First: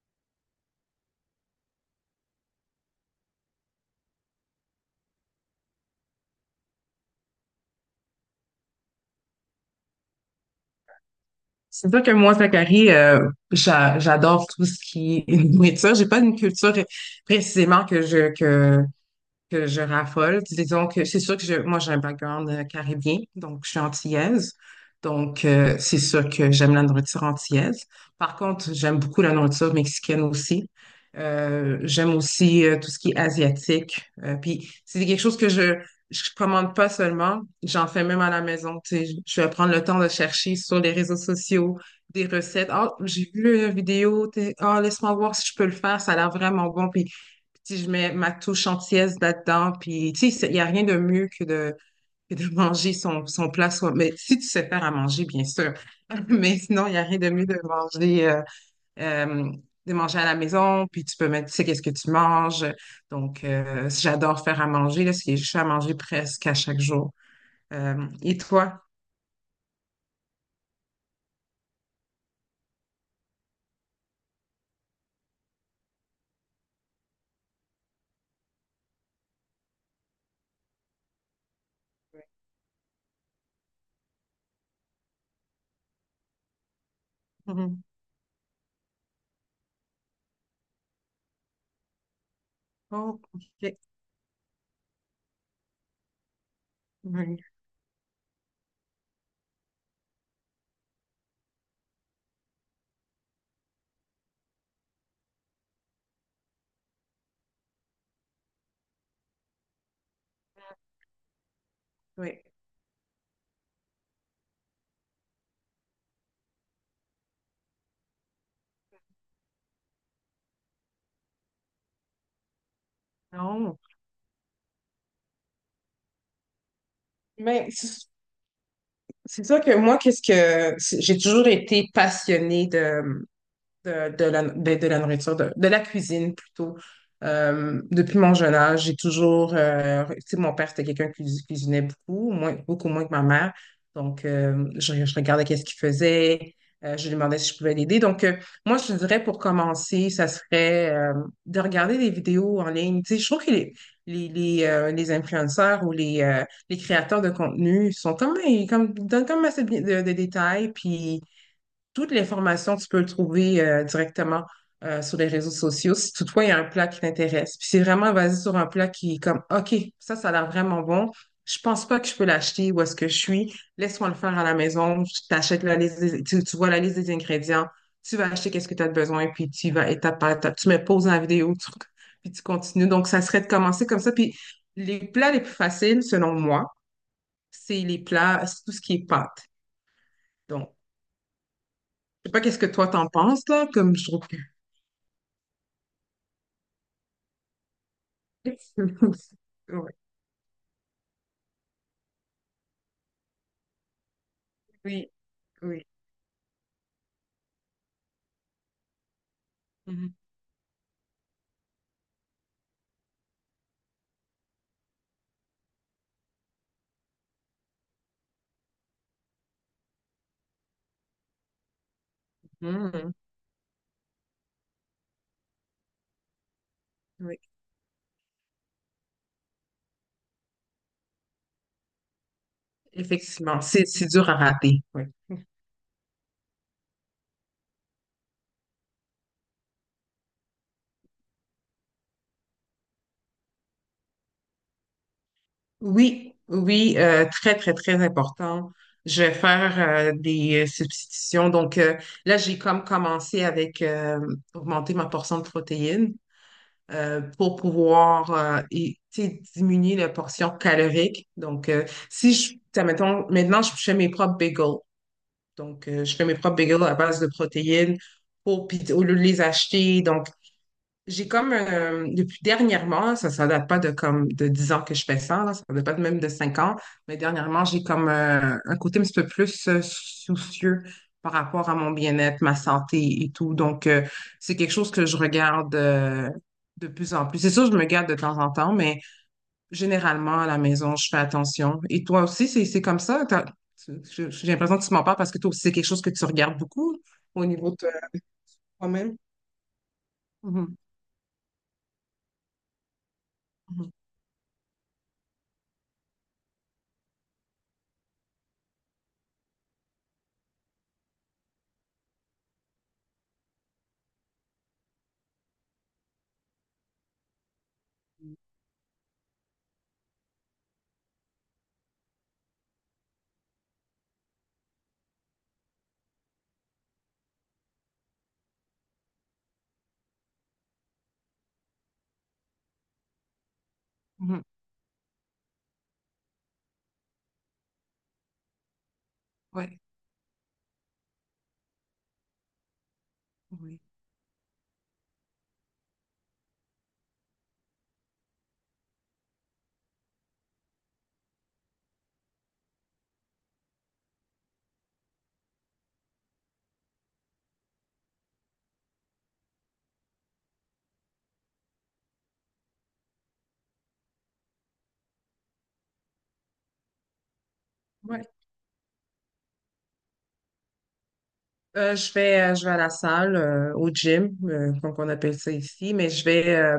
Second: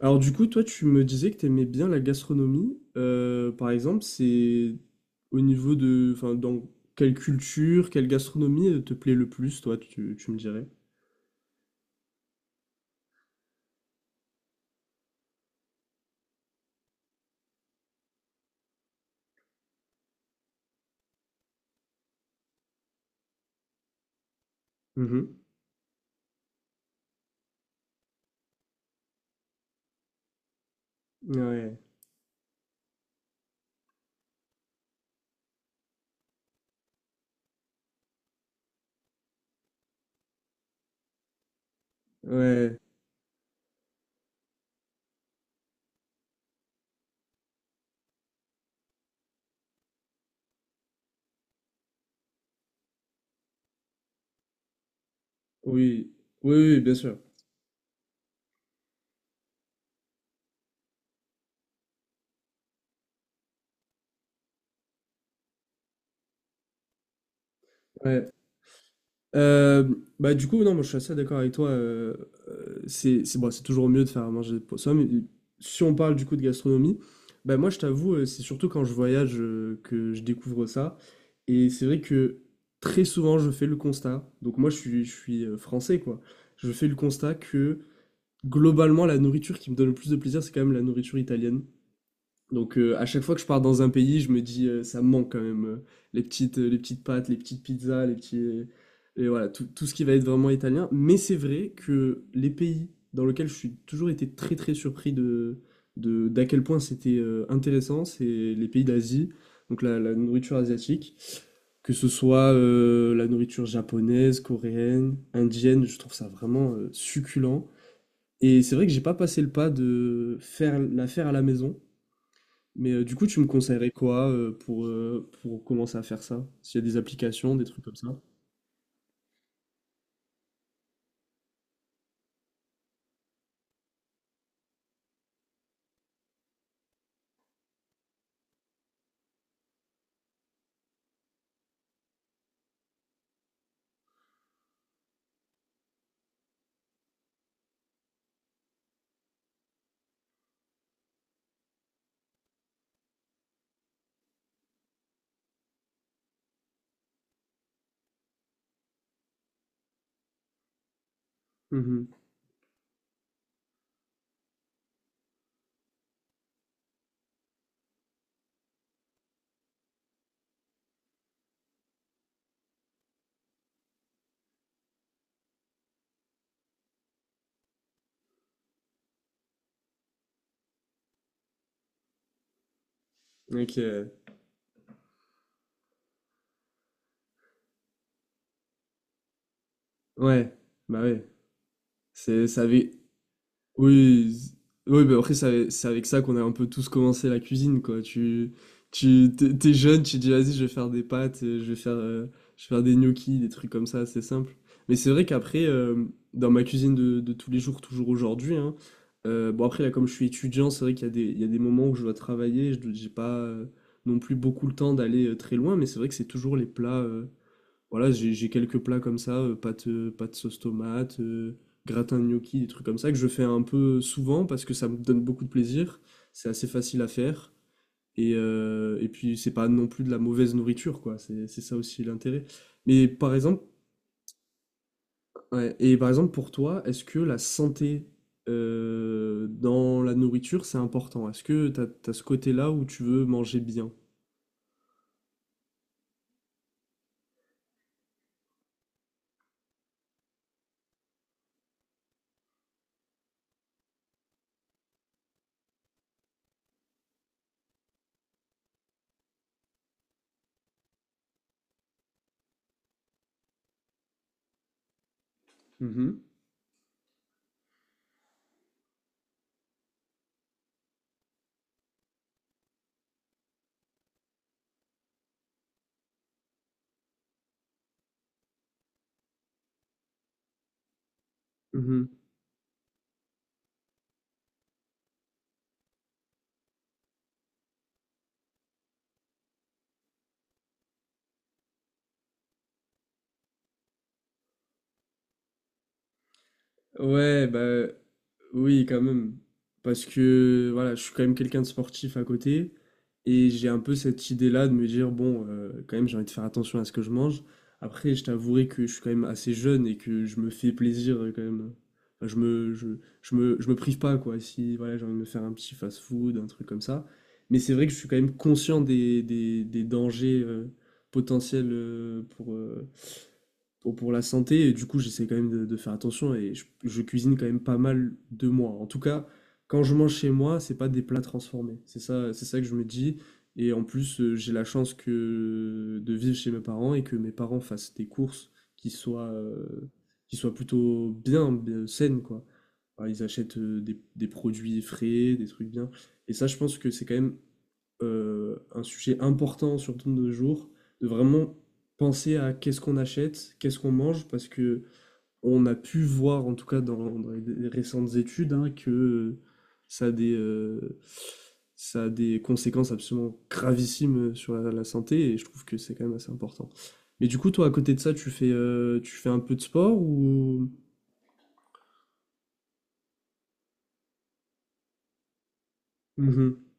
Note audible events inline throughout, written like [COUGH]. Alors du coup, toi, tu me disais que tu aimais bien la gastronomie. Par exemple, c'est au niveau de, dans quelle culture, quelle gastronomie te plaît le plus, toi, tu me dirais. C'est sûr que moi, Zachary, j'adore tout ce qui est [LAUGHS] nourriture. J'ai pas une culture précisément que je raffole. Disons que c'est sûr que moi, j'ai un background caribien, donc je suis antillaise. Mhm. Donc, c'est sûr que j'aime la nourriture antillaise. Par contre, j'aime beaucoup la nourriture mexicaine aussi. Ouais, J'aime aussi tout ce qui est asiatique. Puis, c'est quelque chose que je commande pas seulement, j'en fais même à la maison. Tu sais, je vais prendre le temps de chercher sur les réseaux sociaux des recettes. ouais, Ah, j'ai vu une vidéo. Ah, laisse-moi voir si je peux le faire. Ça a l'air vraiment bon. Puis, si je mets ma touche entière là-dedans, puis tu sais, il n'y a rien de mieux que de manger son plat soi. Mais si tu sais faire à manger, bien sûr. oui, [LAUGHS] oui, Mais oui, sinon, il bien n'y a sûr. rien de mieux euh, de manger à la maison, puis tu peux mettre, tu sais, qu'est-ce que tu manges. Donc, j'adore faire à manger, là, c'est- je fais à manger presque à chaque jour. Euh, Ouais. et toi? Euh, Bah du coup non, moi je suis assez d'accord avec toi, c'est bon, c'est toujours mieux de faire à manger pour soi, mais si on parle du coup de gastronomie, bah moi je t'avoue, c'est surtout quand je voyage que je découvre ça. Et c'est vrai que très souvent je fais le constat. Donc moi je suis français, quoi. Je fais le constat que Mhm. globalement la nourriture qui me donne le plus de plaisir, c'est quand même la nourriture italienne. Donc à Oh, chaque fois que je pars ok. dans un pays, je me dis ça me manque quand même, les petites pâtes, les Oui, petites pizzas, les petits et voilà, tout ce qui va être vraiment italien. Mais c'est vrai que les pays dans lesquels je suis toujours été très très surpris de d'à quel point c'était intéressant, c'est les pays d'Asie, donc la nourriture asiatique, que ce oui. soit la nourriture japonaise, coréenne, indienne, je trouve ça vraiment succulent. Et c'est vrai que j'ai pas passé le pas de faire à la maison. Mais du coup, tu me Non. conseillerais quoi pour commencer à faire ça? S'il y a des applications, des Mais trucs comme c'est ça? c'est ça que moi, j'ai toujours été passionnée de la nourriture, de la cuisine plutôt. Depuis mon jeune âge, j'ai toujours. Tu sais, mon père, c'était quelqu'un qui cuisinait beaucoup, beaucoup moins que ma mère. Donc, je regardais qu'est-ce qu'il faisait. Je lui demandais si je pouvais l'aider. Donc, moi, je te dirais pour commencer, ça serait de regarder des vidéos en ligne. Tu sais, je trouve que les influenceurs ou les créateurs de contenu sont comme, comme, donnent comme assez de, de détails. Puis, Mhm. toute l'information, tu peux le trouver directement sur les réseaux sociaux si toutefois il y a un plat qui t'intéresse. Puis c'est vraiment basé sur un plat qui est comme OK, ça a l'air vraiment bon. Je pense pas que je peux l'acheter où est-ce que je suis. Laisse-moi le faire à la maison. Je t'achète la liste, tu vois la liste des ingrédients. Tu vas acheter qu'est-ce que tu as besoin, puis tu y vas étape par étape. Tu me poses la vidéo, puis tu continues. Donc, ça serait de Ok. commencer comme ça. Puis les plats les plus faciles, selon moi, c'est les plats, c'est tout ce qui est pâte. Ouais, Donc, bah ouais. je sais pas C'est, qu'est-ce ça que toi avait... t'en penses, là, comme je trouve. Oui, z- oui, bah après, c'est avec ça qu'on a un peu tous commencé la cuisine, quoi. [LAUGHS] T'es Oui, jeune, tu dis, vas-y, je vais faire des pâtes, je vais faire des gnocchis, des trucs comme ça, c'est simple. Mais c'est oui, vrai qu'après, oui. Dans ma cuisine de tous les jours, toujours aujourd'hui, hein, bon, après, là, comme je Mhm. suis étudiant, c'est vrai qu'il y a il y a des moments où je dois travailler, j'ai pas non plus beaucoup le temps d'aller très loin, mais c'est vrai que c'est toujours les plats. Voilà, j'ai quelques plats comme ça, pâte, pâte sauce tomate, gratin de gnocchi, des trucs comme ça Mhm. que je fais un peu souvent parce que ça me donne beaucoup de plaisir. C'est assez facile à Oui, faire. Et puis, c'est pas non plus de la mauvaise nourriture, quoi. C'est ça aussi l'intérêt. Mais par effectivement, exemple, c'est dur à rater. Oui. ouais, et par exemple, pour toi, est-ce que la santé dans la nourriture, c'est important? Est-ce que t'as ce côté-là où tu veux manger bien? Oui, oui, très, très, très important. Je vais faire des substitutions. Donc là, j'ai comme commencé avec augmenter ma portion de protéines. Pour pouvoir et, tu sais, diminuer la portion calorique. Donc, si je, tu sais, mettons, maintenant, je fais mes propres bagels. Donc, je Mhm. fais mes propres bagels à base de protéines pour, puis au lieu de les acheter. Donc, j'ai comme, depuis dernièrement, ça date pas de comme de 10 ans que je fais ça, là, ça date pas même de 5 ans, mais dernièrement, j'ai comme un côté un petit peu plus soucieux par rapport à mon Mhm. bien-être, ma santé et tout. Donc, c'est quelque chose que je regarde de plus en plus. C'est sûr, je me garde de temps en temps, mais généralement, à la maison, je fais attention. Et toi aussi, c'est comme ça? J'ai l'impression que tu m'en parles parce que toi aussi, c'est quelque chose que tu regardes beaucoup au Ouais, niveau de bah oui, quand toi-même. même. Parce que Mhm, voilà, je suis quand même quelqu'un de sportif à côté. Et j'ai un mhm, peu cette idée-là de me dire, bon, quand même, j'ai envie de faire attention à ce que je mange. Après, je t'avouerai que je suis quand même assez jeune et que je me fais plaisir quand même. Enfin, je me prive pas, quoi. Si voilà, j'ai envie de me faire un petit fast-food, un truc comme ça. Mais c'est vrai que je suis quand même conscient des dangers potentiels pour, pour la santé. Et du coup, j'essaie quand même de faire attention, et je cuisine quand même pas mal de moi. En tout cas, quand je mange chez moi, c'est pas des plats transformés. C'est ça que je me dis. Et en plus, mhm. j'ai la chance que de vivre chez mes parents et que mes parents fassent des courses qui soient, Ouais, plutôt bien, bien saines, quoi. Alors, ils achètent oui. Des produits frais, des trucs bien. Et ça, je pense que c'est quand même un sujet important, surtout de nos jours, de vraiment penser à qu'est-ce qu'on achète, qu'est-ce qu'on mange, parce que on a pu voir, en tout cas dans, dans les récentes études, hein, que ça a ça a des conséquences absolument gravissimes sur la santé, et je trouve que c'est quand même assez important. Mais du coup, toi, à côté de ça, Ouais. Tu fais un peu de sport ou... Je vais, je vais à la salle, au gym, comme on appelle ça ici, mais je vais Mhm,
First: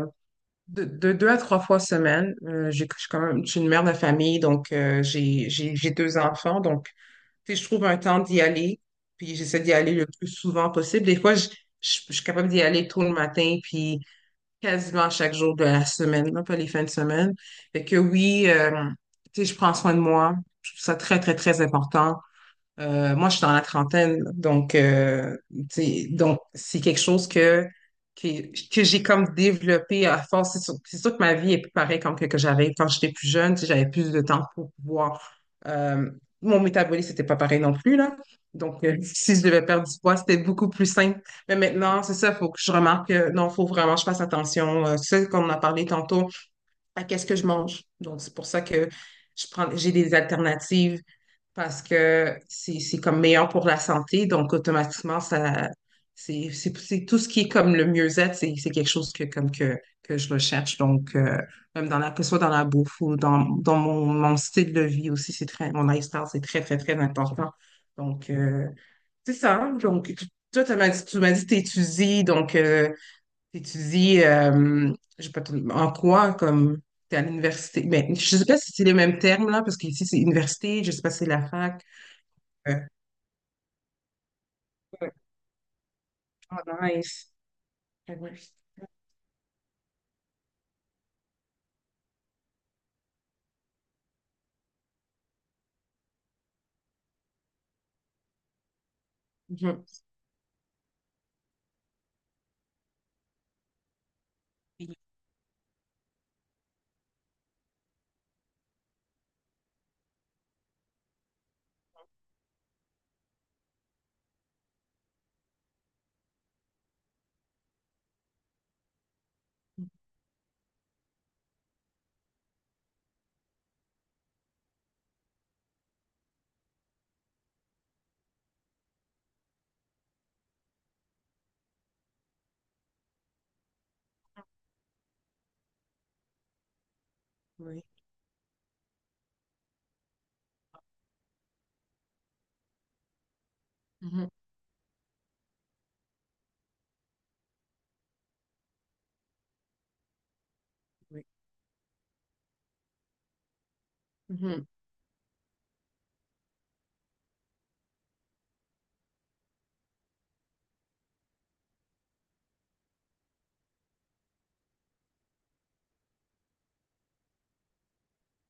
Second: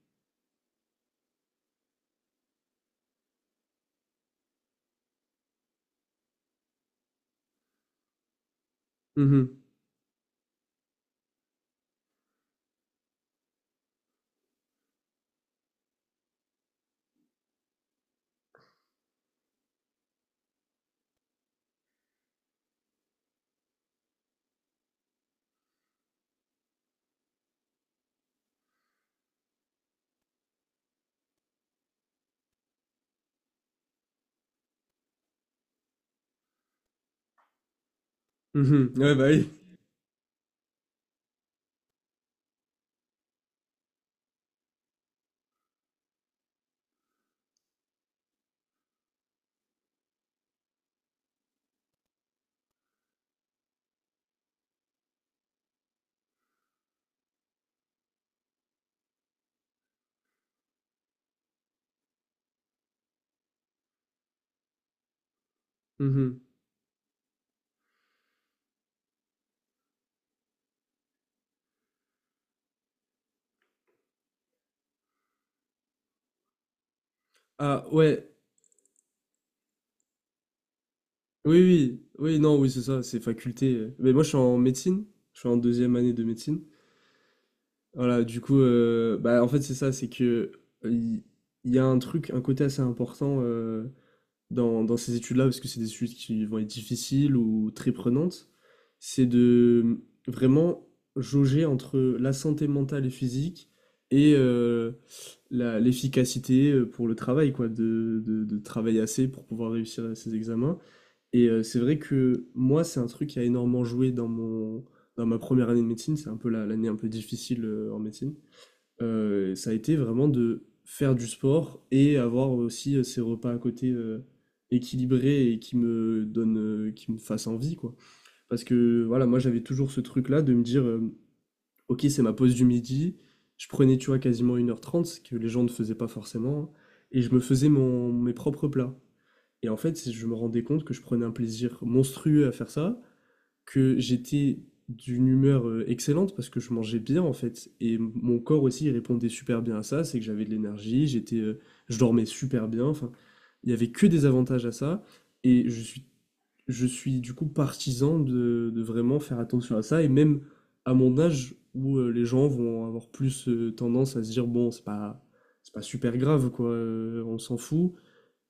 de deux à trois fois semaine. J'ai, je suis quand même, je suis une mère de famille, donc j'ai deux enfants, donc tu sais, je trouve un temps d'y aller, puis mhm, j'essaie d'y aller le plus souvent possible. Des fois, je suis capable d'y aller tôt le matin, puis quasiment chaque jour de la semaine, là, pas les fins de semaine. Fait que oui, tu sais, je prends soin de moi. Je trouve ça très, très, très important. Moi, je suis dans la trentaine, donc, tu sais, donc c'est quelque chose que, que j'ai comme développé à force. C'est sûr que ma vie est plus pareille comme que j'avais quand j'étais plus jeune, tu sais, j'avais plus de temps pour pouvoir. euh, mon métabolisme n'était pas pareil non plus, là. Donc, mhm. [LAUGHS] Ouais, bah si je oui. devais perdre du poids, c'était beaucoup plus simple. Mais maintenant, c'est ça, il faut que je remarque que non, il faut vraiment que je fasse attention. C'est ce qu'on en a parlé tantôt, à qu'est-ce que je mange. Donc, c'est pour ça que j'ai des alternatives parce que c'est comme meilleur pour la santé, donc automatiquement, ça c'est tout ce qui est comme le mieux-être, c'est quelque chose que comme que je recherche. Donc, même que ce soit dans la bouffe ou dans mon style de vie aussi, mon lifestyle, c'est Mhm. très, très, très important. Donc, c'est ça, hein. Donc, toi, tu m'as dit que t'étudies, donc t'étudies, je sais pas trop, en quoi, comme t'es à l'université, Ah mais ouais, je sais pas si c'est les mêmes termes là, parce qu'ici c'est université, je sais pas si c'est la oui, fac. oui, oui, non, oui, c'est Mhm. ça, c'est faculté. Mais moi, je suis en médecine, je suis en deuxième année de Oh, médecine. nice. Voilà, Mhm. du coup, bah, en fait, c'est ça, c'est que euh, il il y a un truc, un côté assez important, dans, dans ces études-là, parce que c'est des études qui vont être difficiles ou très prenantes, c'est Mhm. de vraiment jauger entre la santé mentale et physique, et euh, l'efficacité pour le travail, quoi, de travailler assez pour pouvoir réussir à ces examens. C'est vrai que moi, c'est un truc qui a énormément joué dans dans ma première année de médecine. C'est un peu l'année un peu difficile en médecine. Ça a été vraiment de faire du sport et avoir aussi ces repas à côté équilibrés et qui me donnent, qui me fassent envie, quoi. Parce que voilà, moi, j'avais toujours ce truc-là de me dire, ok, c'est ma pause du midi. Je prenais, tu vois, quasiment 1h30, ce que les gens ne faisaient pas forcément, hein, et je me faisais Oui, mes propres plats. Et en fait, je me rendais compte que je prenais un plaisir monstrueux à faire ça, que Mhm. j'étais d'une humeur excellente parce que je mangeais bien, en fait. Et mon corps aussi, il répondait super bien à ça, c'est que j'avais de l'énergie, Oui, j'étais, je dormais super bien. Enfin, il n'y avait que des Mhm. avantages à ça. Et je suis du coup partisan de vraiment faire attention à ça. Et même à mon âge où les gens vont avoir plus tendance à se dire, bon, c'est pas super grave, quoi, on s'en fout.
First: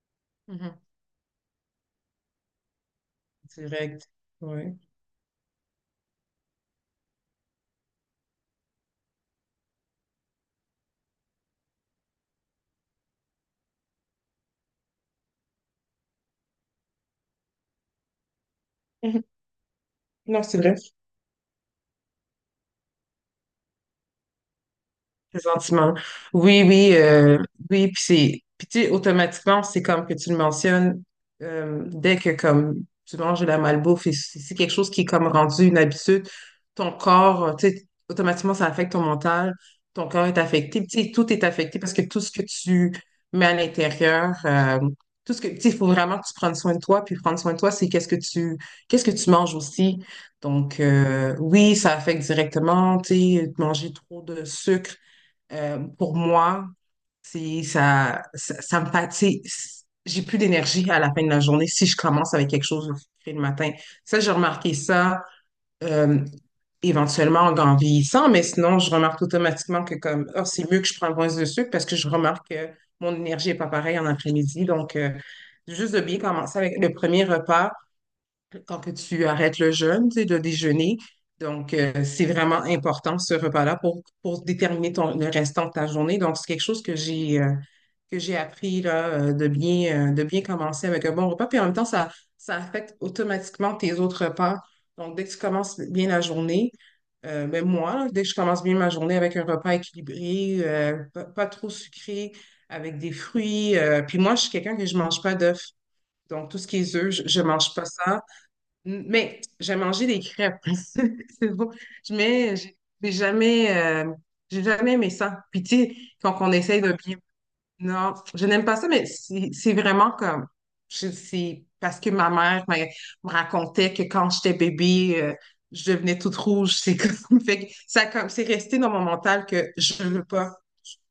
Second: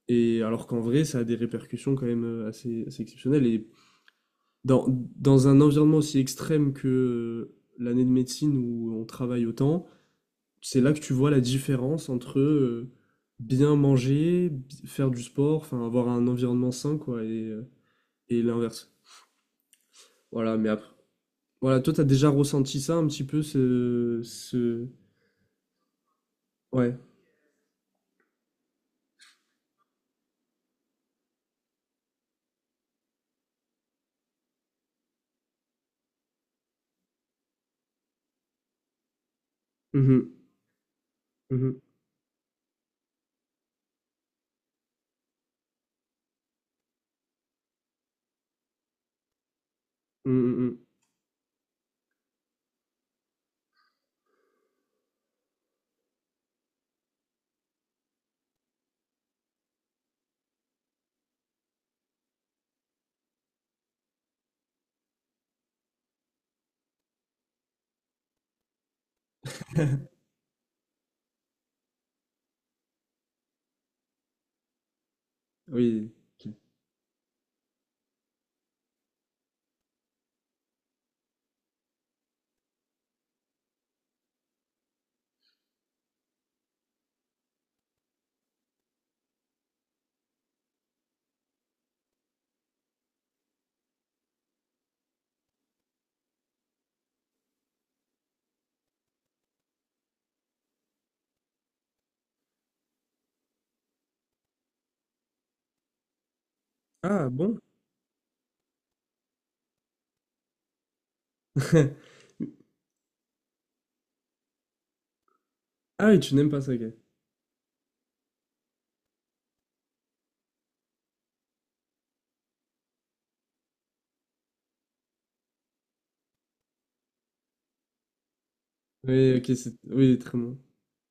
Et alors Mhm. qu'en vrai, ça a des répercussions quand même assez exceptionnelles. Et Direct. Ouais. dans, dans un environnement aussi extrême que l'année de médecine où on travaille autant, c'est là que tu vois la différence entre bien manger, faire du sport, enfin avoir un environnement sain, quoi, et l'inverse. Non, Voilà, c'est mais vrai. après. Voilà, toi, t'as déjà ressenti ça un petit peu, ce... ce... Présentement. Oui, oui, Ouais. Oui, puis puis tu sais, automatiquement, c'est comme que tu le mentionnes, dès que comme tu manges de la malbouffe et c'est quelque chose qui est comme rendu une habitude, ton corps, tu sais, automatiquement, ça affecte ton mental, ton corps Mhm, est affecté, puis tu sais, tout est affecté mhm, parce que tout ce que tu mets à l'intérieur, tu sais, il faut vraiment que tu prennes soin de toi, puis prendre soin de toi, c'est qu'est-ce que tu manges aussi. mhm, Donc, mhm. Oui, ça affecte directement, tu sais, manger trop de sucre pour moi, ça me fatigue. J'ai plus d'énergie à la fin de la journée si je commence avec quelque chose le matin. Ça, j'ai remarqué ça euh, éventuellement en vieillissant, mais sinon, je remarque automatiquement que comme, oh, c'est mieux que je prenne moins de sucre parce que je remarque que mon énergie est pas pareille en après-midi. Donc, juste de Oui. bien Ok. commencer avec le premier repas tant que tu arrêtes le jeûne, tu sais, de déjeuner. Donc, c'est vraiment important ce repas-là pour déterminer ton, le restant de ta journée. Donc, c'est quelque chose que j'ai appris là, de bien commencer avec un bon repas. Puis en même temps, ça affecte automatiquement tes autres repas. Donc, dès que tu commences bien la journée, ben moi, là, dès que je commence bien ma journée avec un repas équilibré, pas trop sucré, avec des fruits. Puis moi, je suis quelqu'un que je mange pas d'œufs. Donc, tout ce qui est œufs, je, Ah, je bon? mange pas ça. Mais j'ai mangé des crêpes. [LAUGHS] C'est bon. [LAUGHS] Je mets, j'ai jamais, euh, j'ai jamais aimé ça. Puis tu sais, Ah oui, tu quand n'aimes on pas ça, ok. essaye de bien. Non, je n'aime pas ça, mais c'est vraiment comme. C'est parce que ma mère me racontait que quand j'étais bébé, je devenais toute rouge. C'est comme. [LAUGHS] Fait que ça, comme, c'est resté dans mon Oui, mental ok, que c'est je oui, veux très pas. bon.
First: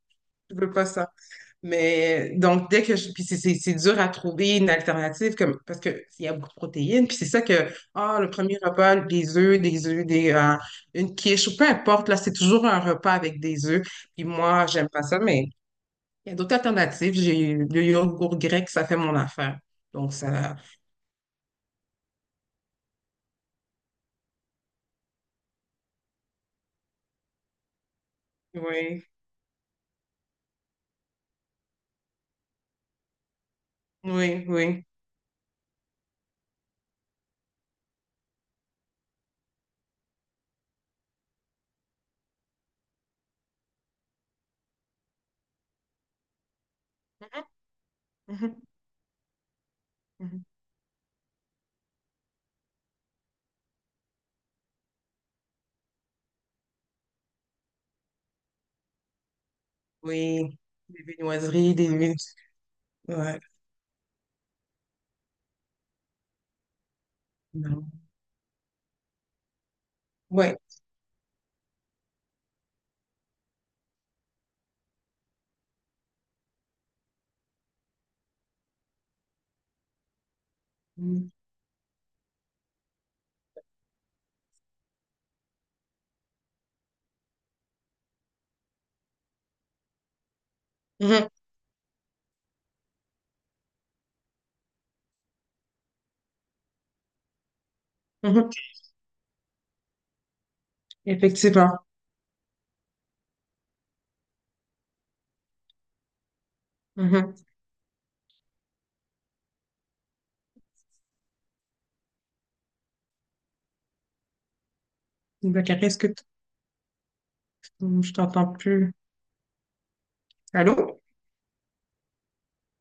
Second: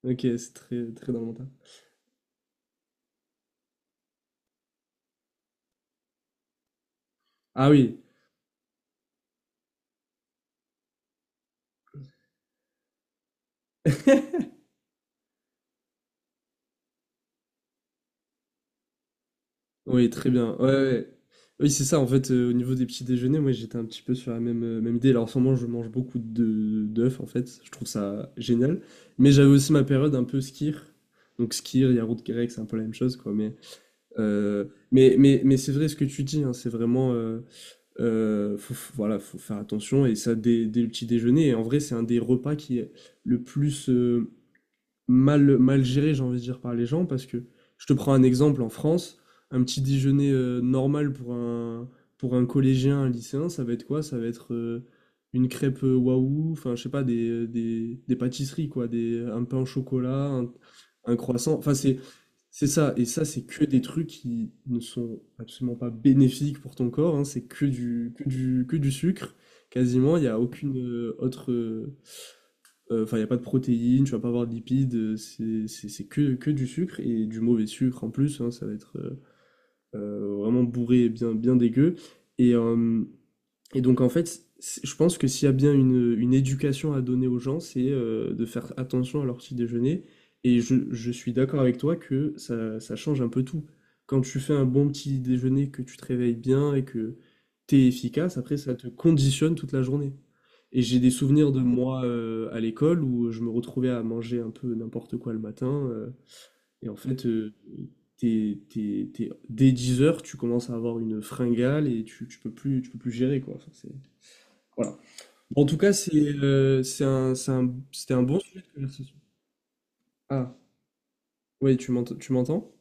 Ok, c'est Je veux pas très ça. très dans mon tas. Mais donc, dès que je. Puis c'est dur à trouver une alternative comme, parce qu'il y a beaucoup de protéines. Puis c'est ça que, Ah oui, ah, le premier repas, des œufs, une quiche, ou peu importe, là, c'est toujours un repas avec des œufs. Puis moi, j'aime pas ça, mais il y a d'autres alternatives. J'ai le yogourt grec, ça fait mon affaire. oui, Donc, très ça. bien. Ouais, ouais, ouais. Oui, c'est ça. En fait, au niveau des petits déjeuners, moi, j'étais un petit peu sur la même même idée. Alors, en ce moment, je mange beaucoup de d'œufs. En fait, je trouve ça génial. Oui, Mais j'avais aussi ma période un peu skir. Donc skir, yaourt grec, c'est un peu la même chose, quoi. Mais oui, oui. Mais c'est vrai ce que tu dis, hein, c'est vraiment voilà, faut faire attention, et ça dès, dès le petit déjeuner. Et en vrai, c'est un des repas qui est le plus mal géré, j'ai envie de dire, par les gens, parce que je te prends un Mhm, exemple en France, un petit mhm, déjeuner mhm. Normal pour pour un collégien, un lycéen, ça va être quoi? Ça va être une crêpe waouh, enfin, je sais pas, des pâtisseries, quoi, un pain au chocolat, Oui, des un croissant, enfin, viennoiseries, des. c'est ça, et ça, Ouais. c'est que des trucs qui ne sont absolument pas bénéfiques pour ton corps, hein, c'est Non. Que du sucre, quasiment, il n'y a Ouais. aucune autre. Enfin, il y a pas de protéines, tu vas pas avoir de lipides, c'est que du sucre et du mauvais sucre en plus, hein, ça va être, vraiment bourré et Mhm, bien bien dégueu et hem et donc en fait, c je pense que s'il y a bien une éducation à donner aux gens, c'est, de faire attention à leur petit déjeuner, et je mhm, suis d'accord avec toi que ça change un peu tout. Quand tu fais un bon petit déjeuner, que tu te réveilles bien et que tu es efficace, mhm. après ça te conditionne toute la journée. Et j'ai des souvenirs de Effectivement. moi à l'école où je me retrouvais à manger un peu n'importe quoi le matin. Et en fait, Mhm. T'es- dès 10 heures, tu commences à avoir une fringale et tu peux plus gérer, quoi. Enfin, voilà. Bah, En tout Carré, cas, est-ce que c'est, je c'était un bon t'entends sujet de plus? conversation. Ah, Allô? oui, tu m'entends, tu m'entends?